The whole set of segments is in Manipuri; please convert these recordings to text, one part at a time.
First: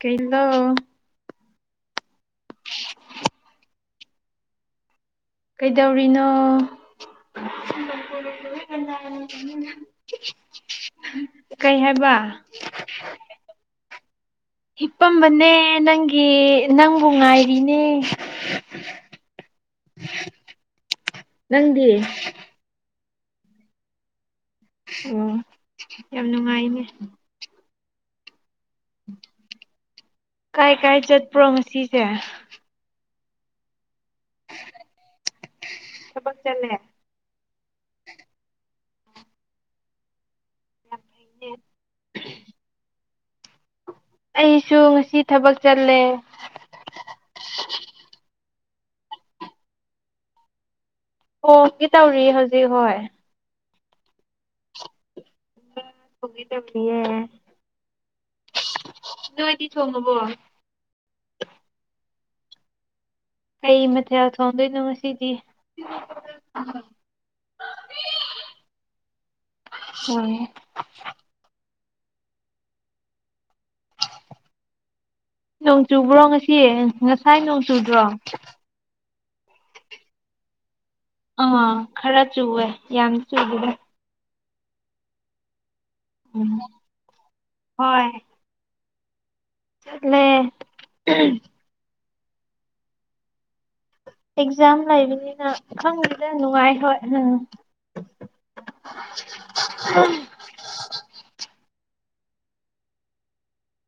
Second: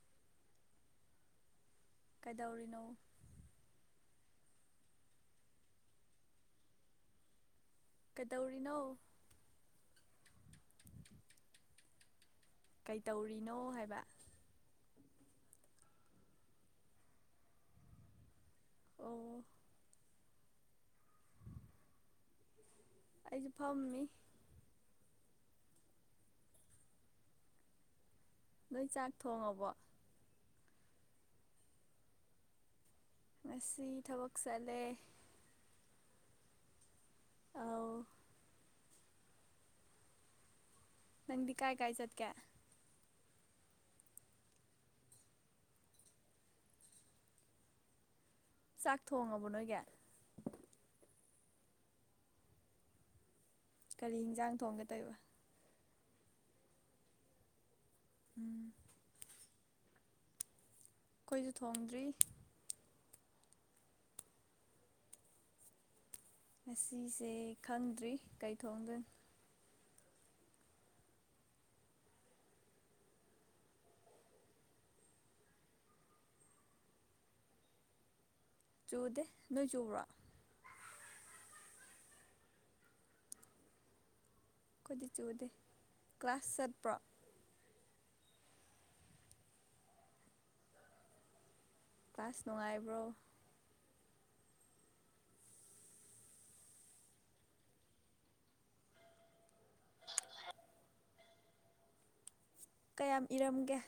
ꯀꯩꯂ ꯀꯩꯗꯧꯔꯤꯅꯣ ꯀꯩꯗꯧꯔꯤꯅꯣ ꯀꯩꯗꯧꯔꯤꯅꯣ ꯀꯩ ꯍꯥꯏꯕ ꯀꯩꯇꯧꯔꯤꯅꯣ ꯍꯥꯏꯕ ꯍꯤꯄꯝꯕꯅꯦ ꯅꯪꯒꯤ ꯅꯪꯕꯨ ꯉꯥꯏꯔꯤꯅꯦ ꯑꯣ ꯅꯪꯗꯤ ꯑꯩꯁꯨ ꯐꯝꯃꯤ ꯑꯣ ꯌꯥꯝ ꯅꯨꯡꯉꯥꯏꯅꯦ ꯅꯣꯏ ꯆꯥꯛ ꯊꯣꯡꯉꯕꯣ ꯀꯥꯏ ꯀꯥꯏ ꯆꯠꯄ꯭ꯔꯣ ꯉꯁꯦ ꯃꯁꯤꯁꯤ ꯊꯕꯛ ꯁꯠꯂꯦ ꯆꯃꯛ ꯆꯂꯦ ꯑ ꯅꯪꯗꯤ ꯀꯥꯏ ꯀꯥꯏ ꯆꯠ ꯀꯦ ꯑꯩꯁꯨ ꯉꯁꯤ ꯊꯕꯛ ꯆꯜꯂꯦ ꯆꯥꯛ ꯊꯣꯡꯉꯕ ꯅꯣꯏꯒ ꯍꯣꯡꯒꯤ ꯇꯧꯔꯤ ꯍꯧꯖꯤꯛ ꯍꯣꯏ ꯀꯔꯤ ꯌꯦꯟꯖꯥꯡ ꯊꯣꯡꯒꯗꯣꯏꯕ ꯄꯨꯒꯗ ꯐꯦ ꯎꯝ ꯅ ꯑꯣꯏꯗꯤ ꯊꯣꯡꯉꯕꯣ ꯑꯩꯈꯣꯏꯁꯨ ꯊꯣꯡꯗ꯭ꯔꯤ ꯀꯩ ꯃꯊꯦꯜ ꯊꯣꯡꯗꯣꯏꯅꯣ ꯉꯁꯤꯗꯤ ꯉꯁꯤꯁꯦ ꯈꯪꯗ꯭ꯔꯤ ꯀꯩꯊꯣꯡꯗꯣꯏꯅ ꯎꯝ ꯅꯣꯡ ꯆꯨꯕ꯭ꯔꯣ ꯉꯁꯤ ꯉꯁꯥꯏ ꯅꯣꯡ ꯆꯨꯗ꯭ꯔꯣ ꯆꯨꯗꯦ ꯅꯣꯏ ꯆꯨꯕꯣ ꯑꯥ ꯈꯔ ꯆꯨꯋꯦ ꯌꯥꯝ ꯆꯨꯕꯅꯦ ꯀꯣꯏꯗꯤ ꯆꯨꯗꯦ ꯀ꯭ꯂꯥꯁ ꯎꯝ ꯆꯠꯄ꯭ꯔꯣ ꯍꯣꯏ ꯂ ꯀ꯭ꯂꯥꯁ ꯅꯨꯡꯉꯥꯏꯕ꯭ꯔꯣ ꯑꯦꯛꯖꯥꯝ ꯂꯩꯕꯅꯤꯅ ꯈꯪꯕꯗ ꯅꯨꯡꯉꯥꯏ ꯍꯣꯏ ꯎꯝ ꯍ ꯀꯌꯥꯝ ꯏꯔꯝꯒꯦ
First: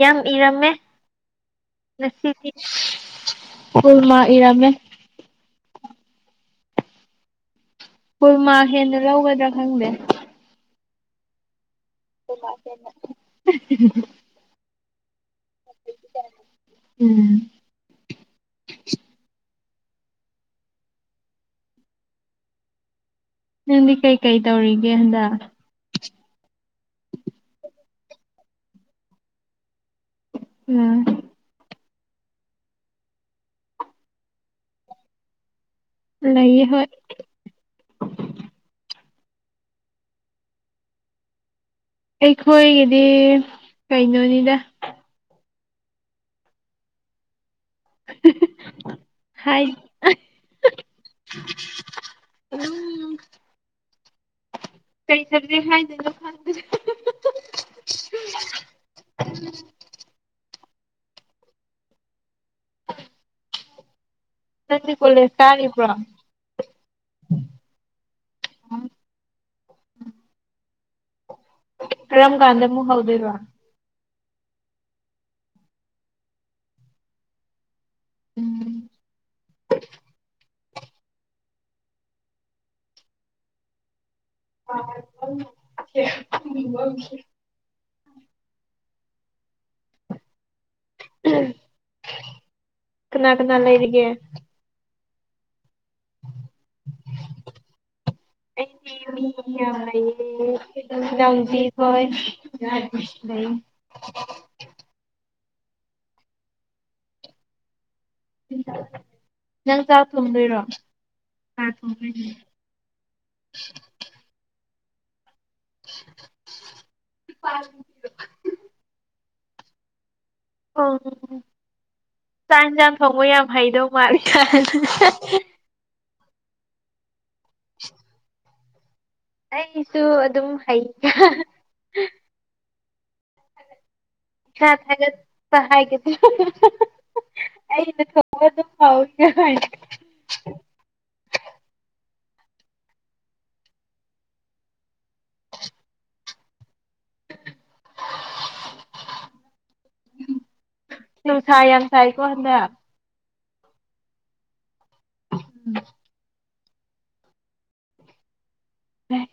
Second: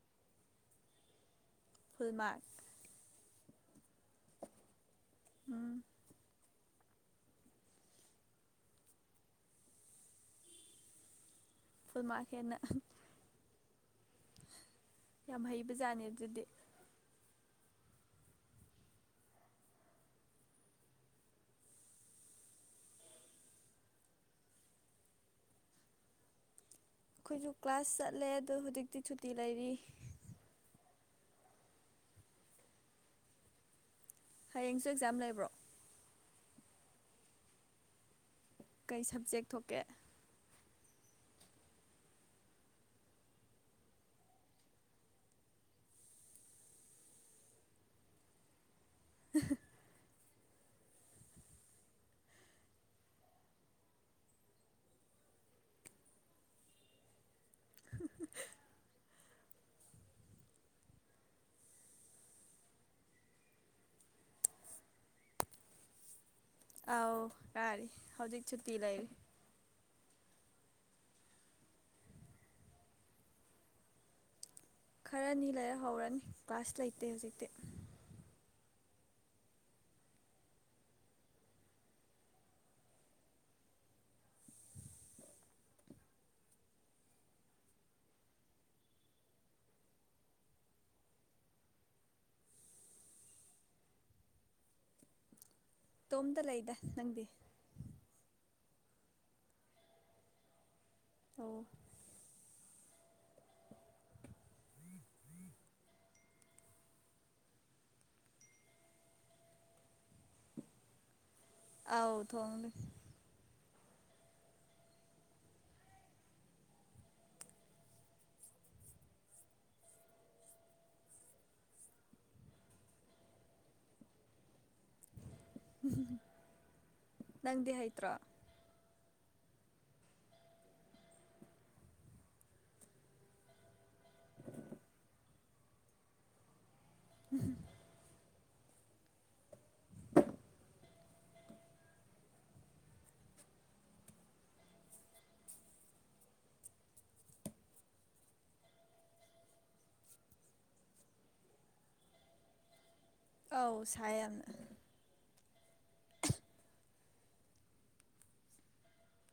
ꯌꯥꯝ ꯏꯔꯝꯃꯦ ꯐꯨꯜ ꯃꯥꯔꯛ ꯉꯁꯤꯗꯤ ꯐꯜꯃ ꯏꯔꯃꯦ ꯎꯝ ꯀꯨꯔꯃꯥ ꯍꯦꯟꯅ ꯂꯧꯒꯗ꯭ꯔꯥ ꯈꯪꯗꯦ ꯐꯜ ꯐꯨꯜ ꯃꯥꯀꯠꯅ ꯃꯥꯔꯛ ꯍꯦꯟꯅ ꯍꯩꯕꯖꯥꯠꯅꯤ ꯑꯗꯨꯗꯤ ꯎꯝ [inaudible] ꯅꯪꯗꯤ ꯀꯩꯀꯩ ꯇꯧꯔꯤꯒꯦ ꯍꯟꯗ ꯑꯩꯈꯣꯏꯁꯨ ꯀ꯭ꯂꯥꯁ ꯆꯠꯂꯦ ꯑꯗꯣ ꯍꯧꯖꯤꯛꯇꯤ ꯁꯨꯇꯤ ꯂꯩꯔꯤ ꯎꯝ ꯍꯌꯦꯡꯁꯨ ꯑꯦꯛꯖꯥꯝ ꯂꯩꯕ꯭ꯔꯣ ꯂꯩꯥꯏꯌꯦ ꯍꯣꯏ ꯀꯩ ꯁꯕꯖꯦꯛ ꯊꯣꯛꯀꯦ ꯑꯩꯈꯣꯏꯒꯤꯗꯤ ꯀꯩꯅꯣꯅꯤꯗ ꯍꯥꯏ ꯎꯝ ꯀꯩ ꯆꯗ ꯍꯥꯏꯥꯏꯗꯅ ꯈꯪꯗ [inaudible] ꯅ ꯀꯣꯂꯦ ꯁꯔꯤ ꯄꯨ꯭ꯔꯥ ꯑꯥꯎ ꯀꯥꯥꯏꯔꯤꯦ ꯍꯧꯖꯤꯛ ꯁꯨꯇꯤ ꯂꯩꯔꯤꯦ ꯀꯔꯝ ꯀꯥꯟꯗꯃꯨ ꯍꯧꯗꯣꯏ ꯋꯥ ꯈꯔꯅꯤ ꯂꯩꯔꯍꯧꯔꯅꯤ ꯀ꯭ꯂꯥꯁ ꯂꯩꯇꯦ ꯍꯧꯖꯤꯛꯇꯤ ꯎꯝ [inaudible] ꯀꯅꯥ ꯀꯅꯥ ꯂꯩꯔꯤꯒꯦ ꯇꯣꯝꯇ ꯂꯩꯗ ꯅꯪꯗꯤ ꯑꯩ ꯑꯧ ꯂꯥꯎꯗꯤ ꯍꯣꯏ ꯀꯁ ꯂꯩ ꯅꯪ ꯆꯥꯛ ꯊꯣꯡꯗꯣꯏꯔꯣ ꯑ ꯑꯥꯎ ꯊꯣꯡꯗꯣꯏꯅꯦ꯫ ꯊꯣꯡꯉꯅꯤ [inaudible] [inaudible] ꯑ ꯆꯥꯛ ꯌꯦꯟꯁꯥꯡ ꯊꯣꯡꯕ ꯌꯥꯝ ꯍꯩꯗꯧ ꯃꯥꯜꯂꯤ ꯅꯪꯗꯤ ꯍꯩꯇ꯭ꯔꯣ ꯑꯩꯁꯨ ꯑꯗꯨꯝ ꯍꯩ ꯏꯁꯥ ꯊꯥꯒꯠꯄ ꯍꯥꯏꯒ ꯑꯩꯅ ꯑꯣ ꯑꯗꯨ ꯐꯥꯎꯔꯤ [inaudible] ꯅꯨꯡꯁꯥ ꯌꯥꯝ ꯁꯥꯏꯀꯣ ꯍꯟꯗꯛ ꯑꯧ ꯁꯦꯅ ꯎꯝ ꯎꯝ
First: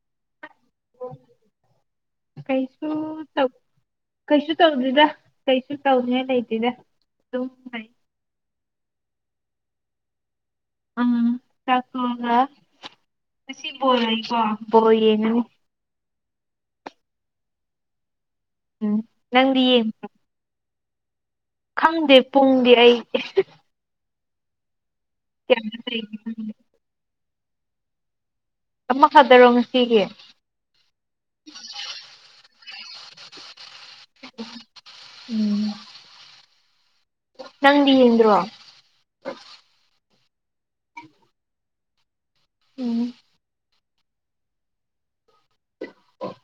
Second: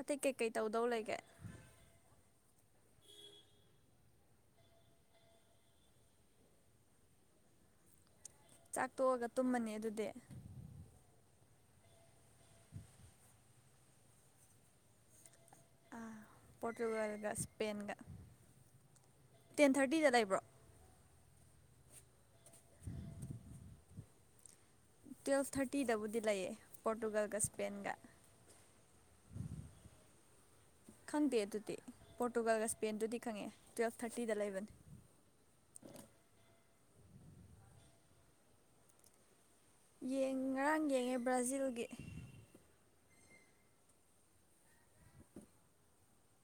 ꯑꯇꯩ ꯀꯩꯀꯩ ꯇꯧꯗꯧ ꯂꯩꯒꯦ ꯀꯩꯁꯨ ꯆꯧ ꯀꯩꯁꯨ ꯇꯧꯗꯣꯏꯗ ꯀꯩꯁꯨ ꯇꯧꯅꯤꯡꯉꯥꯏ ꯂꯩꯇꯦꯗ ꯑꯗꯨꯝ ꯂꯩ ꯆꯥꯛ ꯇꯣꯛꯑꯒ ꯇꯨꯝꯃꯅꯤ ꯑꯗꯨꯗꯤ ꯑꯥ ꯆꯀꯒꯣ ꯀꯣ ꯣ ꯌꯦꯅ ꯄꯣꯣꯔꯇꯨꯒꯜꯒ ꯁꯄꯦꯟꯒ ꯎꯝ ꯅꯪꯌꯦ ꯈꯪꯗꯦ ꯄꯨꯡꯗꯤ ꯑꯩ ꯇꯨꯋꯦꯜꯐ ꯀꯌꯥꯗ ꯂꯩꯒꯦ ꯊꯥꯔꯇꯤꯗꯕꯨꯗꯤ ꯂꯩꯌꯦ ꯈꯪꯗꯦ ꯄꯣꯔꯇꯨꯒꯜꯒ ꯏꯁꯄꯦꯟꯒ ꯑꯃ ꯊꯥꯗꯔꯣ ꯉꯁꯤꯒꯤ ꯈꯪꯗꯦ ꯑꯗꯨꯗꯤ ꯄꯣꯔꯇꯨꯒꯥꯜꯒ ꯏꯁꯄꯦꯟꯗꯨꯗꯤ ꯈꯪꯉꯛꯦ ꯇꯨꯋꯦꯜꯞ ꯊꯥꯔꯇꯤꯗ ꯂꯩꯕꯅꯤ [inaudible] ꯅꯪꯗꯤꯟꯣ ꯉꯔꯥꯡ ꯌꯦꯡꯉꯦ ꯕ꯭ꯔꯥꯖꯤꯜꯒꯤ ꯎꯝ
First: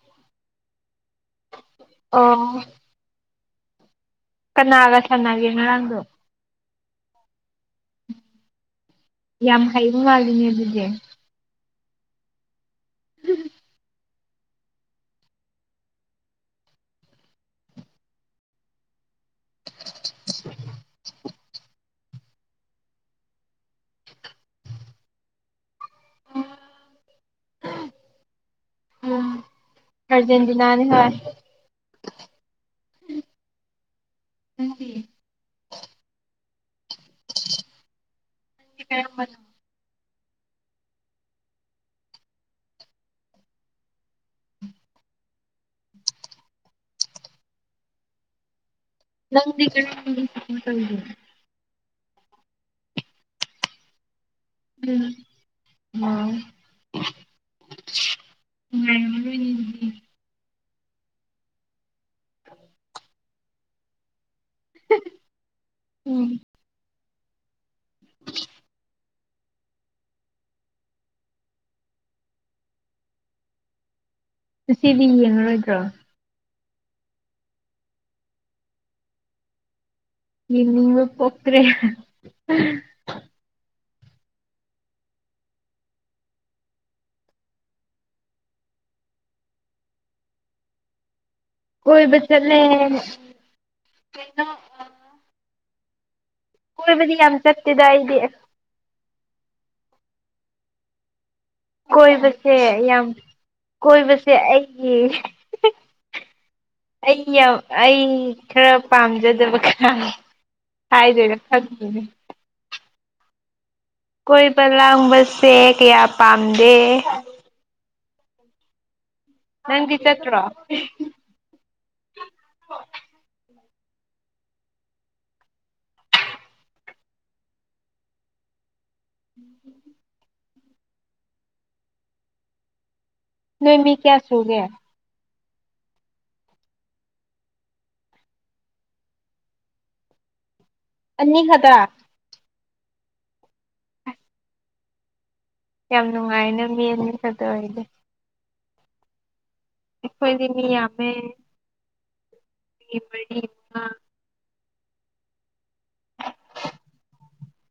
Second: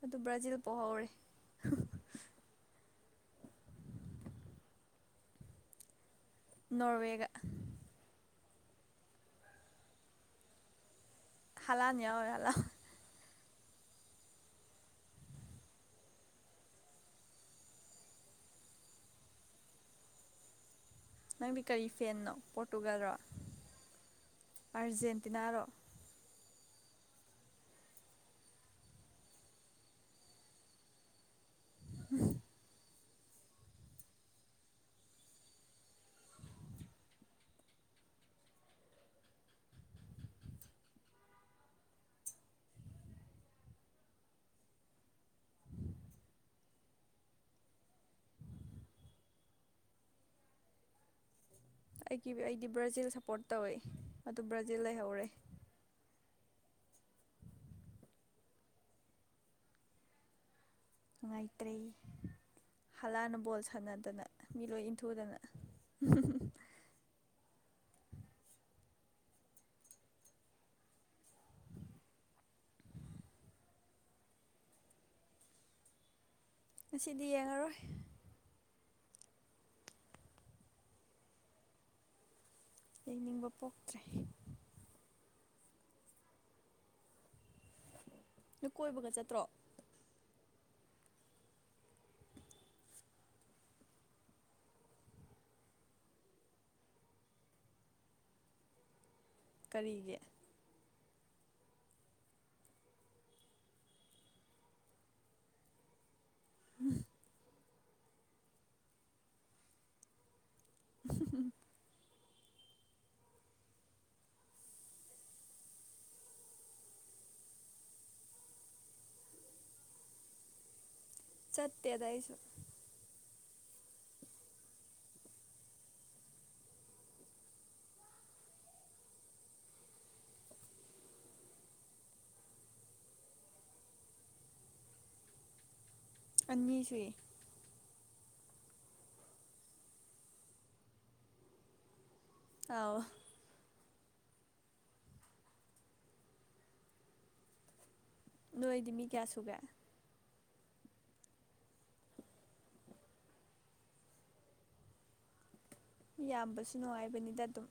ꯑꯗꯨ ꯕ꯭ꯔꯥꯖꯤꯜ ꯄꯣꯛ ꯍꯧꯧꯔꯦ ꯑ ꯀꯅꯥꯒ ꯁꯥꯟꯅꯒꯦ ꯉꯔꯥꯡꯗꯣ ꯅꯣꯋꯦꯒ ꯌꯥꯝ ꯍꯩꯕ ꯃꯥꯜꯂꯤꯅꯦ ꯑꯗꯨꯗꯤ ꯍꯂꯥꯅꯤ ꯑ ꯍꯂ [unintelligible] ꯅꯪꯗꯤ ꯀꯔꯤ ꯐꯦꯟꯅꯣ ꯄꯣꯔꯇꯨꯒꯥꯜꯔꯣ ꯑꯥꯔꯖꯦꯟꯇꯤꯅꯥꯔꯣ [unintelligible] ꯎꯝ ꯑꯔꯖꯦꯟꯇꯤꯅꯥꯅꯤ ꯍꯣꯏ ꯎꯝ ꯎ ꯪ ꯀꯔꯝꯕꯅ ꯅꯪ ꯀ ꯀꯗ ꯑꯩꯒꯤ ꯑꯩꯗꯤ ꯕ꯭ꯔꯥꯖꯤꯜ ꯁꯞꯄꯣꯔꯠ ꯇꯧꯋꯤ ꯎꯝ ꯑ ꯉꯗꯤ ꯑ ꯏꯄ꯭ꯔꯦ ꯎꯝ ꯀꯂꯥꯅ ꯕꯣꯜ ꯁꯥꯟꯅꯗꯅ ꯃꯤ ꯂꯣꯏ ꯏꯟꯊꯨꯗꯅ ꯎꯝ ꯉꯁꯤꯗꯤ ꯌꯦꯡꯉꯔꯣꯏꯗ꯭ꯔꯣ ꯉꯁꯤꯗꯤ ꯌꯦꯡꯉꯔꯣꯏ ꯅꯤꯡ ꯄꯇ꯭꯭ꯔꯦ ꯌꯩꯅꯤꯡꯕ ꯄꯣꯛꯇ꯭ꯔꯦ ꯅ ꯀꯣꯏꯕꯒ ꯆꯠꯇ꯭ꯔꯣ ꯑꯣꯏꯣꯏ ꯆꯠꯂꯦ ꯀꯣꯏꯕꯗꯤ ꯌꯥꯝ ꯆꯠꯇꯦꯗ ꯑꯩꯗꯤ ꯀꯔꯤꯒꯤ ꯀꯣꯏꯕꯁꯦ ꯌꯥꯝ ꯀꯣꯏꯕꯁꯦ ꯑꯩꯒꯤ ꯑꯩ ꯌꯥꯝ ꯑꯩ ꯈꯔ ꯄꯥꯝꯖꯗꯕ ꯀ ꯍꯥꯏꯗꯣꯏꯔꯥ ꯈꯪꯗꯅꯦ ꯀꯣꯏꯕ ꯂꯥꯡꯕꯁꯦ ꯀꯌꯥ ꯄꯥꯝꯗꯦ ꯅꯪꯒꯤ ꯆꯠꯇ꯭ꯔꯣ ꯆꯠꯇꯦꯗ ꯑꯩꯁꯨ ꯎꯝ ꯅꯣꯏꯃꯤ ꯀꯌꯥ ꯁꯨꯒꯦ ꯑꯃꯤꯁꯨ ꯑꯅꯤꯍꯗ ꯑꯑꯣ ꯌꯥꯝ ꯅꯨꯡꯉꯥꯏ ꯅ ꯃꯤꯗꯤ ꯐꯗ ꯑꯣꯏꯗꯤꯦ ꯅꯣꯏꯗꯤ ꯃꯤ ꯀꯌꯥꯁꯨꯨꯒꯥꯏ ꯑꯩꯈꯣꯏꯗꯤꯃꯤ ꯌꯥꯃꯦ ꯃ ꯌꯥꯝꯕꯁꯨ ꯅꯨꯡꯉꯥꯏꯕꯅꯤꯗ ꯑꯗꯨꯝ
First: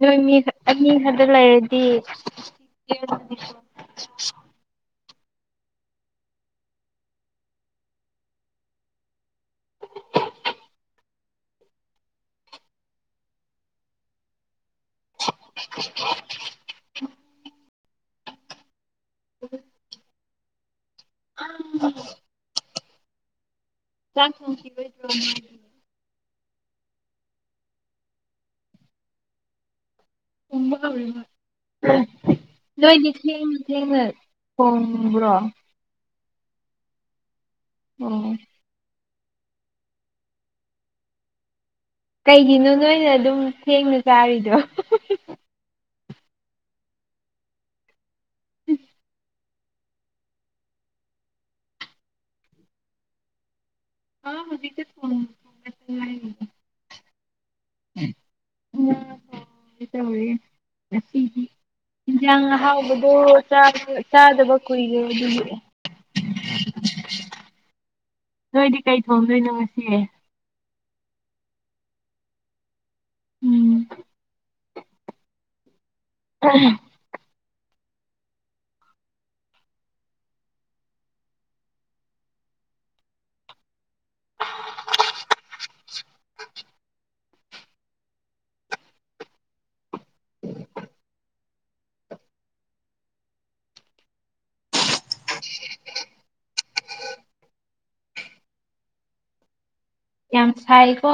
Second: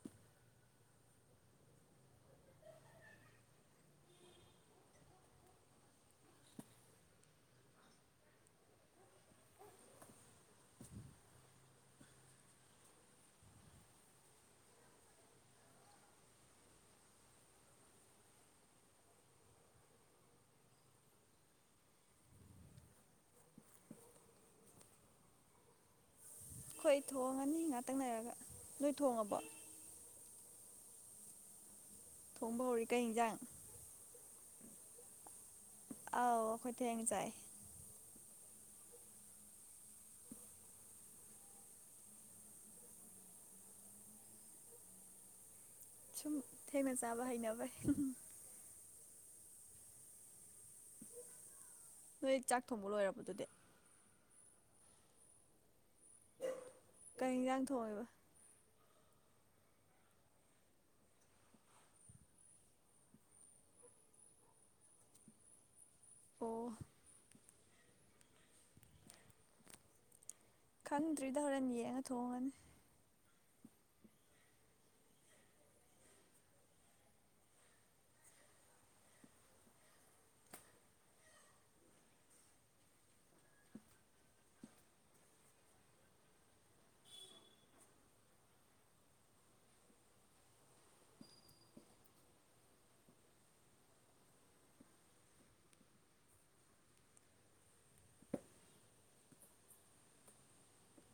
ꯅꯣꯏ ꯃꯤ ꯃꯤ ꯈꯔꯗ ꯂꯩꯔꯗꯤ [unintelligible] [unintelligible] ꯎꯝ ꯑ [unintelligible] ꯆꯥꯛ ꯊꫭꯡꯈꯤꯔꫭꯏ ꯗꯔꫭ ꯍꯣꯏ ꯊꯣꯡꯉꯅꯤ ꯉꯥꯛꯇꯪ ꯂꯩꯔꯒ ꯅꯣꯏ ꯊꯣꯡꯉꯕꯣ ꯎꯝꯕ ꯍꯧꯔꯅꯣ ꯊꯣꯡꯕ ꯍꯧꯔꯤ ꯀꯩ ꯅꫭꯏꯗ ꯌꯦꯟꯖꯥꯡ ꯊꯦꯡꯉ ꯊꯦꯡꯉ ꯐꫭꯡꯕꯔꫭ ꯑꯥꯎ ꯑꯩꯈꯣꯏ ꯊꯦꯡꯅ ꯆꯥꯏꯌ‌ꯦ ꯑꯝ ꯀꯩꯒꯤꯅꯣ ꯅꯣꯏꯅ ꯑꯗꯨꯝ ꯊꯦꯡꯅ ꯆꯥꯔꯤꯗꯣ ꯁꯨꯝ ꯊꯦꯡꯅ ꯆꯥꯕ ꯍꯩꯅꯕꯩ ꯅꯣꯏ ꯆꯥꯛ ꯊꯣꯡꯕ ꯂꯣꯏꯔꯕꯗꯨꯗꯤ ꯑ ꯃꯃꯤ ꯐ ꯊ [unintelligible] ꯀꯩ ꯌꯦꯟꯖꯥꯡ ꯊꯣꯡꯉꯦꯕ ꯑꯣꯏꯦꯁꯤ [unintelligible] ꯏꯟꯖꯥꯡ ꯑꯍꯥꯎꯕꯗꯣ ꯆꯥꯗꯕ ꯀꯨꯏꯗꯣ ꯑꯗꯨꯒꯤ ꯑꯣ ꯅꯣꯏꯗꯤ ꯀꯩ ꯊꯣꯡꯗꯣꯏꯅꯣ ꯉꯁꯤ ꯈꯟꯗ꯭ꯔꯤꯗ ꯍꯣꯔꯦꯟ ꯌꯦꯡꯉ ꯊꯣꯡꯉꯅꯤ ꯎꯝ ꯌꯥꯝ ꯁꯥꯏꯀꯣ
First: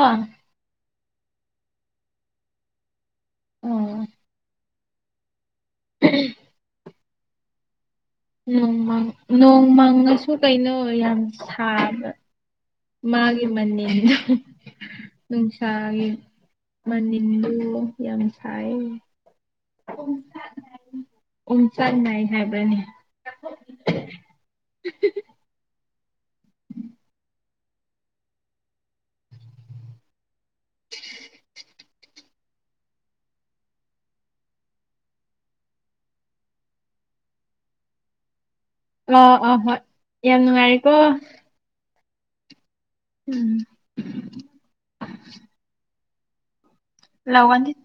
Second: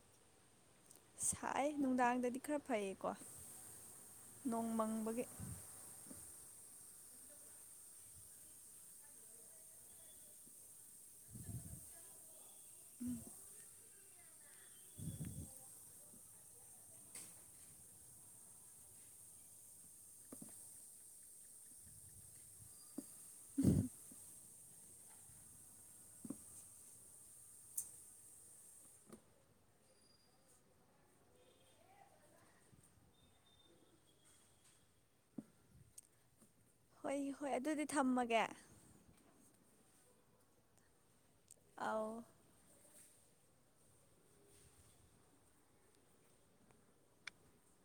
ꯁꯥꯏ ꯅꯨꯡꯗꯥꯡꯗꯗꯤ ꯈꯔ ꯐꯩꯌꯦꯀꯣ ꯅꯣꯡ ꯃꯪꯕꯒꯤ ꯎꯝ [unintelligible] ꯅꯣꯡꯃꯥꯡ ꯅꯣꯡꯃꯥꯡꯁꯨ ꯀꯥꯏꯩꯅ ꯌꯥꯝ ꯁꯥꯕ ꯃꯥꯒꯤ ꯃꯅꯤꯜꯗꫭ ꯅꯨꯡꯁꯥꯒꯤ ꯃꯅꯤꯟꯗꯨ ꯌꯥꯝ ꯁꯥꯏ ꯎ ꯆꯪꯅꯥꯏ ꯍꯥꯏꯕꯅꯤ [inaudible] [unintelligible] ꯍꯣꯏ ꯍꯣꯏ ꯑꯗꯨꯗꯤ ꯊꯝꯃꯒꯦ ꯑꯥ ꯑꯥ ꯍꯣꯏ ꯌꯥꯝ ꯅꯨꯡꯉꯥꯏꯔꯦꯀꯣ ꯑꯥꯎ ꯎꯝ [unintelligible] ꯂꯋꯥꯟꯗꯤꯠ